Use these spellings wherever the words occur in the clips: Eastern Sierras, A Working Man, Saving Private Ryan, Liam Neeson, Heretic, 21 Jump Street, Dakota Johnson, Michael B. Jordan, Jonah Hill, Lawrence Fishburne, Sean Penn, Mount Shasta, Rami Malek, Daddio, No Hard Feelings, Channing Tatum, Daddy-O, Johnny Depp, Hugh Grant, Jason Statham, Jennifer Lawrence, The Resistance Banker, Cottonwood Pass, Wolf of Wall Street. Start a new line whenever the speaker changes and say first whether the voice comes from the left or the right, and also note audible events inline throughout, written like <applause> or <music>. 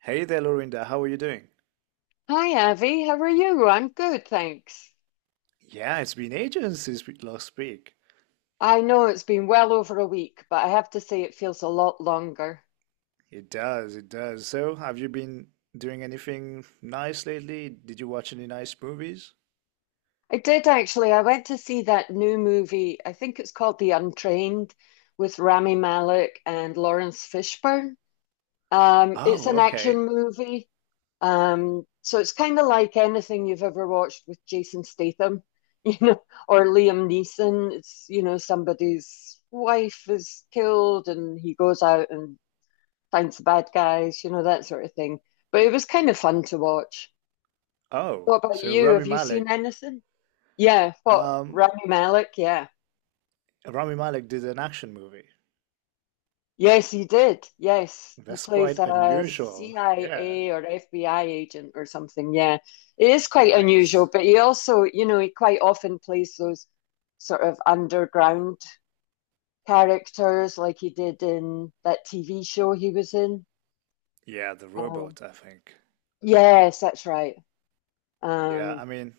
right: Hey there, Lorinda. How are you doing?
left: Hi, Avi. How are you? I'm good, thanks.
right: Yeah, it's been ages since we last speak.
left: I know it's been well over a week, but I have to say it feels a lot longer.
right: It does, it does. So, have you been doing anything nice lately? Did you watch any nice movies?
left: I did actually. I went to see that new movie. I think it's called The Untrained with Rami Malek and Lawrence Fishburne. It's
right: Oh,
left: an
right: okay.
left: action movie. So it's kind of like anything you've ever watched with Jason Statham, <laughs> you know, or Liam Neeson. It's, you know, somebody's wife is killed and he goes out and finds the bad guys, you know, that sort of thing. But it was kind of fun to watch.
right: Oh,
left: What about
right: so
left: you?
right: Rami
left: Have you seen
right: Malek.
left: anything? Yeah, what
right: Um,
left: Rami Malek? Yeah.
right: Rami Malek did an action movie.
left: Yes, he did. Yes, he
right: That's
left: plays
right: quite
left: a
right: unusual. Yeah,
left: CIA or FBI agent or something. Yeah, it is quite unusual,
right: nice.
left: but he also, you know, he quite often plays those sort of underground characters like he did in that TV show he was in.
right: Yeah, The
left: Um,
right: Robot, I think.
left: yes, that's right.
right: Yeah, I
left: Um,
right: mean,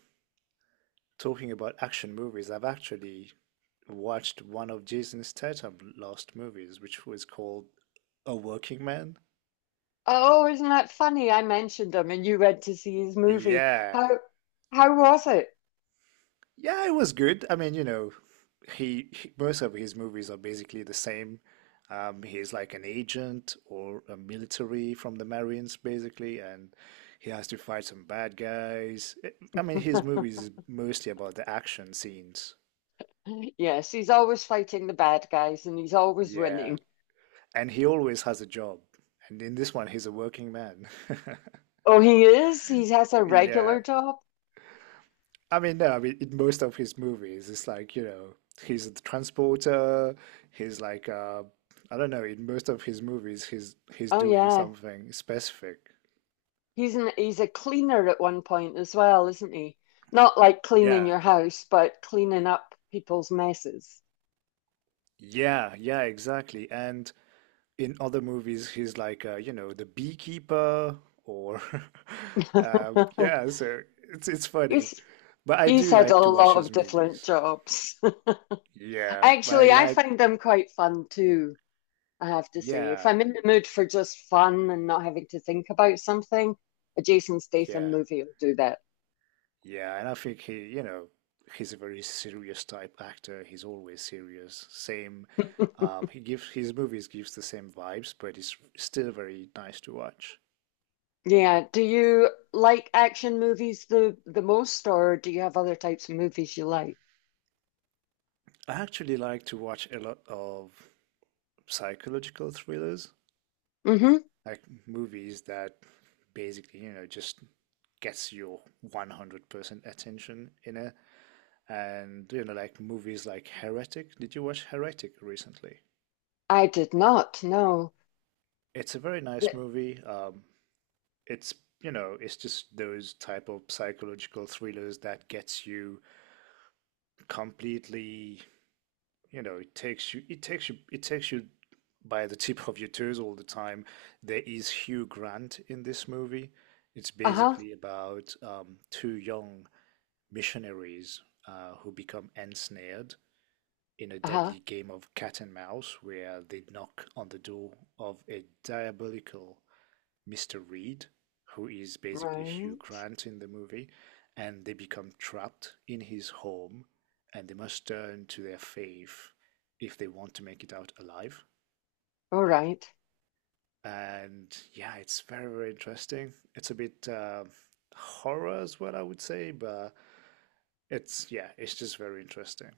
right: talking about action movies, I've actually watched one of Jason Statham's last movies, which was called A Working Man?
left: Oh, isn't that funny? I mentioned him and you went to see his movie.
right: Yeah.
left: How how was it?
right: Yeah, it was good. I mean, you know, most of his movies are basically the same. He's like an agent or a military from the Marines, basically, and he has to fight some bad guys. I mean, his movies
left: <laughs>
right: is mostly about the action scenes.
left: Yes, he's always fighting the bad guys and he's always
right: Yeah.
left: winning.
right: And he always has a job. And in this one, he's a working man. <laughs>
left: Oh, he is? He has a
right: Yeah.
left: regular job?
right: I mean, no, I mean, in most of his movies, it's like, you know, he's a transporter, he's like, I don't know, in most of his movies, he's
left: Oh
right: doing
left: yeah.
right: something specific.
left: He's a cleaner at one point as well, isn't he? Not like cleaning
right: Yeah,
left: your house, but cleaning up people's messes.
right: yeah, yeah, exactly. And in other movies, he's like, you know, the beekeeper or, <laughs>
left: <laughs>
right: yeah, so it's funny.
left: He's
right: But I
left: he's
right: do
left: had a
right: like to watch
left: lot
right: his
left: of different
right: movies.
left: jobs. <laughs>
right: Yeah, but I
left: Actually, I
right: like,
left: find them quite fun too. I have to say. If
right: yeah,
left: I'm in the mood for just fun and not having to think about something, a Jason Statham
right: yeah.
left: movie will do that.
right: Yeah, and I think he, you know, he's a very serious type actor. He's always serious. Same,
left: <laughs>
right: he gives his movies gives the same vibes, but it's still very nice to watch.
left: Yeah. Do you like action movies the most, or do you have other types of movies you like?
right: I actually like to watch a lot of psychological thrillers,
left: Mm-hmm.
right: like movies that basically, you know, just gets your 100% attention in it. And, you know, like movies like Heretic. Did you watch Heretic recently?
left: I did not. No.
right: It's a very nice
left: The,
right: movie. It's you know it's just those type of psychological thrillers that gets you completely, you know, it takes you by the tip of your toes all the time. There is Hugh Grant in this movie. It's
left: uh-huh.
right: basically about two young missionaries who become ensnared in a
left: Uh-huh.
right: deadly game of cat and mouse where they knock on the door of a diabolical Mr. Reed, who is basically Hugh
left: Right.
right: Grant in the movie, and they become trapped in his home, and they must turn to their faith if they want to make it out alive.
left: All right.
right: And yeah, it's very, very interesting. It's a bit horror, is what I would say, but it's, yeah, it's just very interesting.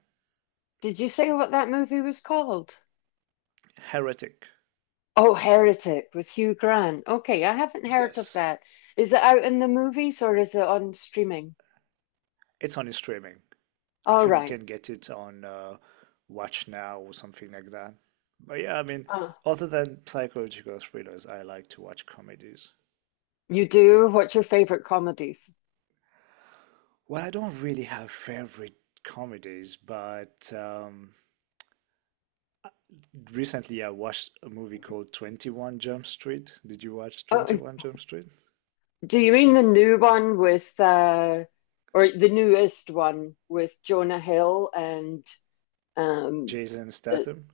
left: Did you say what that movie was called?
right: Heretic,
left: Oh, Heretic with Hugh Grant. Okay, I haven't heard of
right: yes.
left: that. Is it out in the movies or is it on streaming?
right: It's on streaming. I
left: All
right: think you
left: right.
right: can get it on Watch Now or something like that. But yeah, I mean, other than psychological thrillers, I like to watch comedies.
left: You do? What's your favorite comedies?
right: Well, I don't really have favorite comedies, but recently I watched a movie called 21 Jump Street. Did you watch
left: Oh,
right: 21 Jump Street?
left: do you mean the new one with or the newest one with Jonah Hill and um
right: Jason
left: the,
right: Statham?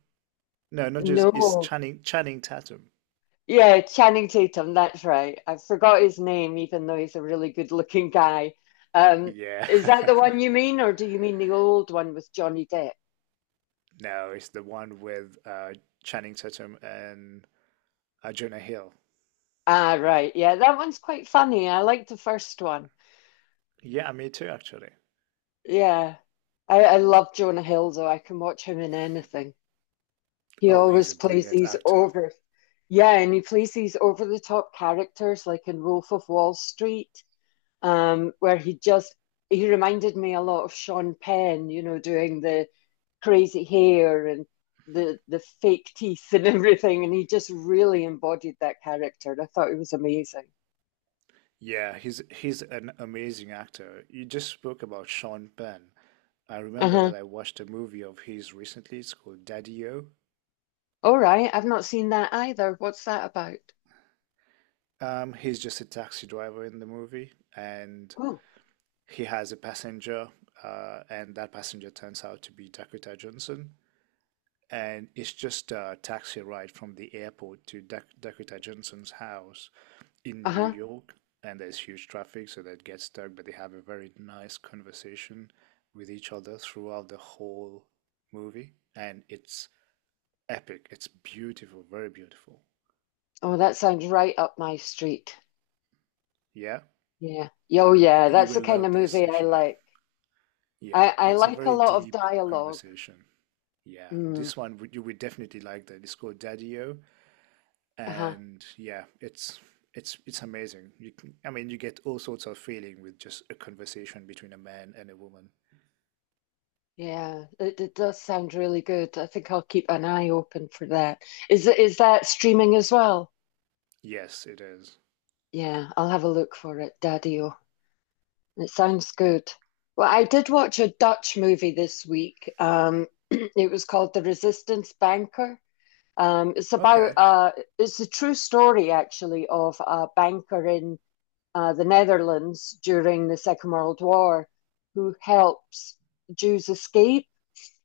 right: No, not just, it's
left: no.
right: Channing Tatum.
left: Yeah, Channing Tatum, that's right. I forgot his name even though he's a really good-looking guy. Um
right: Yeah.
left: is that the one you
right: <laughs>
left: mean or do you mean the old one with Johnny Depp?
right: No, it's the one with Channing Tatum and Jonah Hill.
left: Ah, right. Yeah, that one's quite funny. I like the first one.
right: Yeah, me too, actually.
left: Yeah. I love Jonah Hill though. I can watch him in anything. He
right: Oh, he's a
left: always plays
right: brilliant
left: these
right: actor.
left: over, yeah, and he plays these over the top characters, like in Wolf of Wall Street, where he just he reminded me a lot of Sean Penn, you know, doing the crazy hair and the fake teeth and <laughs> everything, and he just really embodied that character. And I thought it was amazing.
right: Yeah, he's an amazing actor. You just spoke about Sean Penn. I remember
left: Uh-huh.
right: that I watched a movie of his recently. It's called Daddy-O.
left: All right, I've not seen that either. What's that about?
right: He's just a taxi driver in the movie, and
left: Oh,
right: he has a passenger, and that passenger turns out to be Dakota Johnson. And it's just a taxi ride from the airport to Dakota Johnson's house in New
left: uh-huh.
right: York, and there's huge traffic, so they get stuck, but they have a very nice conversation with each other throughout the whole movie, and it's epic. It's beautiful, very beautiful.
left: Oh, that sounds right up my street.
right: Yeah,
left: Yeah. Oh, yeah.
right: you
left: That's
right: will
left: the kind
right: love
left: of
right: this
left: movie I
right: if you like.
left: like.
right: Yeah,
left: I
right: it's a
left: like a
right: very
left: lot of
right: deep
left: dialogue.
right: conversation. Yeah,
left: Mm,
right: this one you would definitely like that. It's called Daddy-O,
left: uh-huh.
right: and yeah, it's amazing. You can, I mean, you get all sorts of feeling with just a conversation between a man and a woman.
left: Yeah, it does sound really good. I think I'll keep an eye open for that. Is that streaming as well?
right: Yes, it is.
left: Yeah, I'll have a look for it, Daddio. It sounds good. Well, I did watch a Dutch movie this week. <clears throat> It was called The Resistance Banker. Um, it's about
right: Okay.
left: uh, it's a true story actually of a banker in the Netherlands during the Second World War, who helps Jews escape,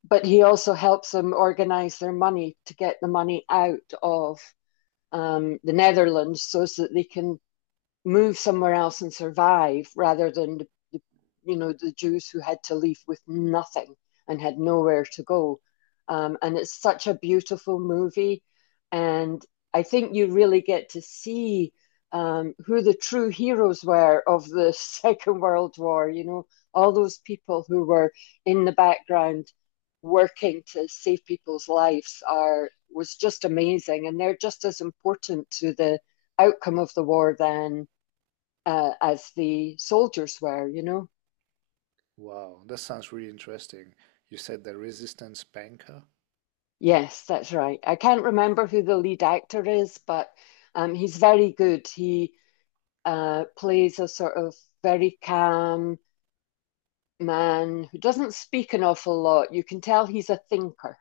left: but he also helps them organize their money to get the money out of the Netherlands so that they can move somewhere else and survive rather than you know the Jews who had to leave with nothing and had nowhere to go. And it's such a beautiful movie, and I think you really get to see who the true heroes were of the <laughs> Second World War. You know, all those people who were in the background working to save people's lives are was just amazing, and they're just as important to the outcome of the war than as the soldiers were, you know?
right: Wow, that sounds really interesting. You said the Resistance Banker?
left: Yes, that's right. I can't remember who the lead actor is, but he's very good. He plays a sort of very calm man who doesn't speak an awful lot. You can tell he's a thinker.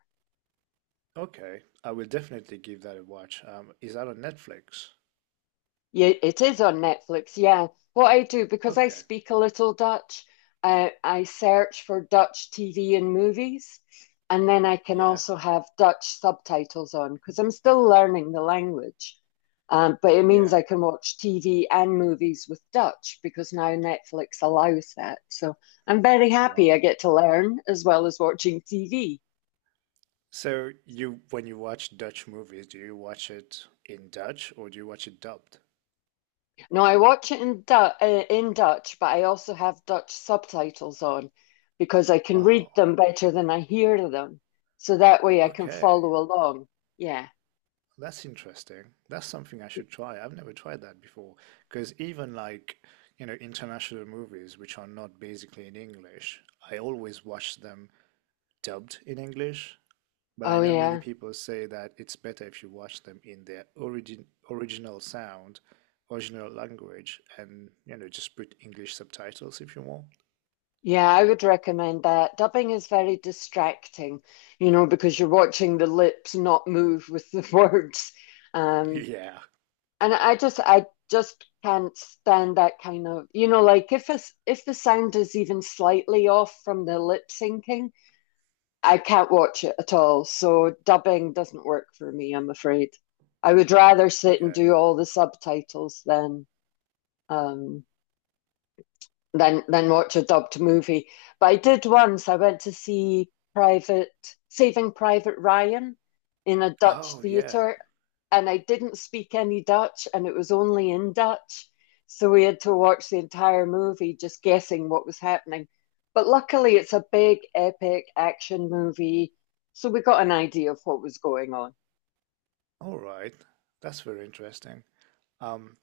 right: Okay, I will definitely give that a watch. Is that on Netflix?
left: Yeah, it is on Netflix. Yeah. What I do, because I
right: Okay.
left: speak a little Dutch, I search for Dutch TV and movies, and then I can
right: Yeah.
left: also have Dutch subtitles on because I'm still learning the language. But it means
right: Yeah.
left: I can watch TV and movies with Dutch because now Netflix allows that. So I'm very happy I
right: Wow.
left: get to learn as well as watching TV.
right: So you when you watch Dutch movies, do you watch it in Dutch or do you watch it dubbed?
left: No, I watch it in Dutch, but I also have Dutch subtitles on because I can read
right: Wow.
left: them better than I hear them. So that way I can
right: Okay.
left: follow along. Yeah.
right: That's interesting. That's something I should try. I've never tried that before. Because even like, you know, international movies which are not basically in English, I always watch them dubbed in English, but I
left: Oh,
right: know many
left: yeah.
right: people say that it's better if you watch them in their original sound, original language, and you know just put English subtitles if you want.
left: Yeah, I would recommend that. Dubbing is very distracting, you know, because you're watching the lips not move with the <laughs> words. Um,
right: Yeah.
left: and I, just, I just can't stand that kind of, you know, like if if the sound is even slightly off from the lip syncing, I can't watch it at all. So dubbing doesn't work for me, I'm afraid. I would rather sit and
right: Okay.
left: do all the subtitles than um, than watch a dubbed movie. But I did once. I went to see Private Saving Private Ryan in a Dutch
right: Oh yeah.
left: theater, and I didn't speak any Dutch, and it was only in Dutch, so we had to watch the entire movie just guessing what was happening. But luckily, it's a big epic action movie, so we got an idea of what was going on.
right: All right. That's very interesting. Um,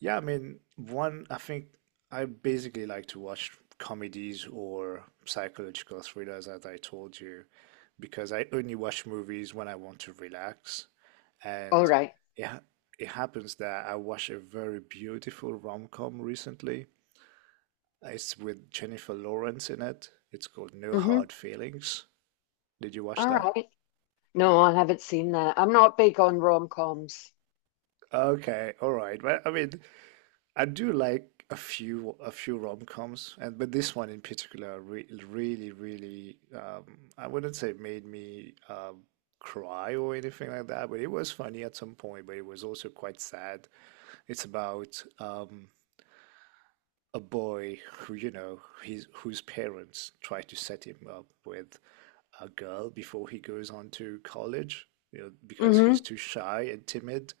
right: Yeah, I mean, one, I think I basically like to watch comedies or psychological thrillers, as I told you, because I only watch movies when I want to relax.
left: All
right: And
left: right.
right: it, ha- it happens that I watched a very beautiful rom-com recently. It's with Jennifer Lawrence in it. It's called No
left: Mm-hmm.
right: Hard Feelings. Did you watch
left: All
right: that?
left: right. No, I haven't seen that. I'm not big on rom-coms.
right: Okay, all right. Well, I mean, I do like a few rom-coms, and but this one in particular re really really I wouldn't say it made me cry or anything like that, but it was funny at some point, but it was also quite sad. It's about a boy who, you know, his whose parents try to set him up with a girl before he goes on to college, you know, because he's
left: Mm-hmm.
right: too shy and timid,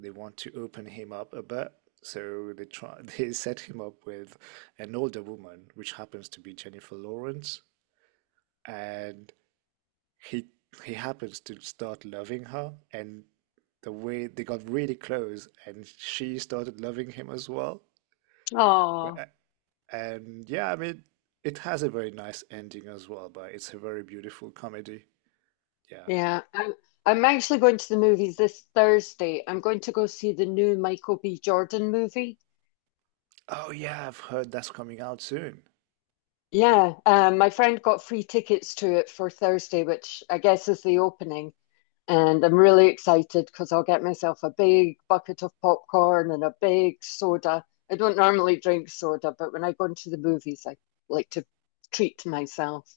right: they want to open him up a bit, so they try <laughs> they set him up with an older woman which happens to be Jennifer Lawrence, and he happens to start loving her, and the way they got really close and she started loving him as well,
left: Oh.
right: and yeah, I mean, it has a very nice ending as well, but it's a very beautiful comedy. Yeah.
left: Yeah, I'm actually going to the movies this Thursday. I'm going to go see the new Michael B. Jordan movie.
right: Oh yeah, I've heard that's coming out soon.
left: Yeah, my friend got free tickets to it for Thursday, which I guess is the opening. And I'm really excited because I'll get myself a big bucket of popcorn and a big soda. I don't normally drink soda, but when I go into the movies, I like to treat myself.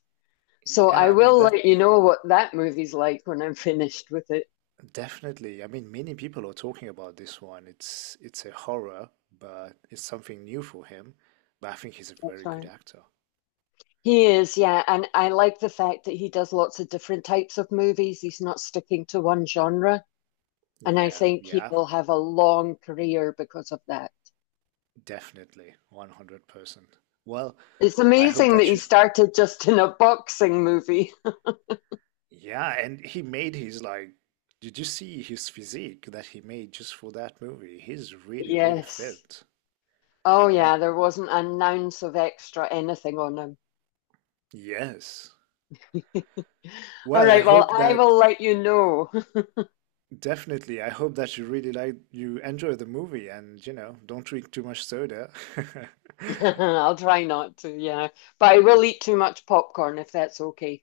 left: So
right: Yeah,
left: I
right: I mean
left: will
right: that
left: let you know what that movie's like when I'm finished with it.
right: definitely. I mean, many people are talking about this one. It's a horror, but it's something new for him. But I think he's a
left: That's
right: very good
left: right.
right: actor.
left: He is, yeah, and I like the fact that he does lots of different types of movies. He's not sticking to one genre, and I
right: Yeah,
left: think he
right: yeah,
left: will have a long career because of that.
right: definitely, 100%. Well,
left: It's
right: I hope
left: amazing that
right: that
left: he
right: you
left: started just in a boxing movie. <laughs>
right: Yeah, and he made his like, did you see his physique that he made just for that movie? He's really, really
left: Yes.
right: fit.
left: Oh,
right: Yeah.
left: yeah, there wasn't an ounce of extra anything on him.
right: Yes.
left: <laughs> All
right: Well, I
left: right, well,
right: hope
left: I
right: that
left: will let you know.
right: definitely, I hope that you really like you enjoy the movie and you know, don't drink too much soda. <laughs>
left: <laughs> I'll try not to, yeah, but I will eat too much popcorn if that's okay.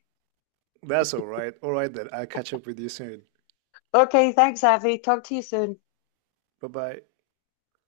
right: That's all right. All right then. I'll catch up with you soon.
left: Okay, thanks, Avi. Talk to you soon.
right: Bye bye.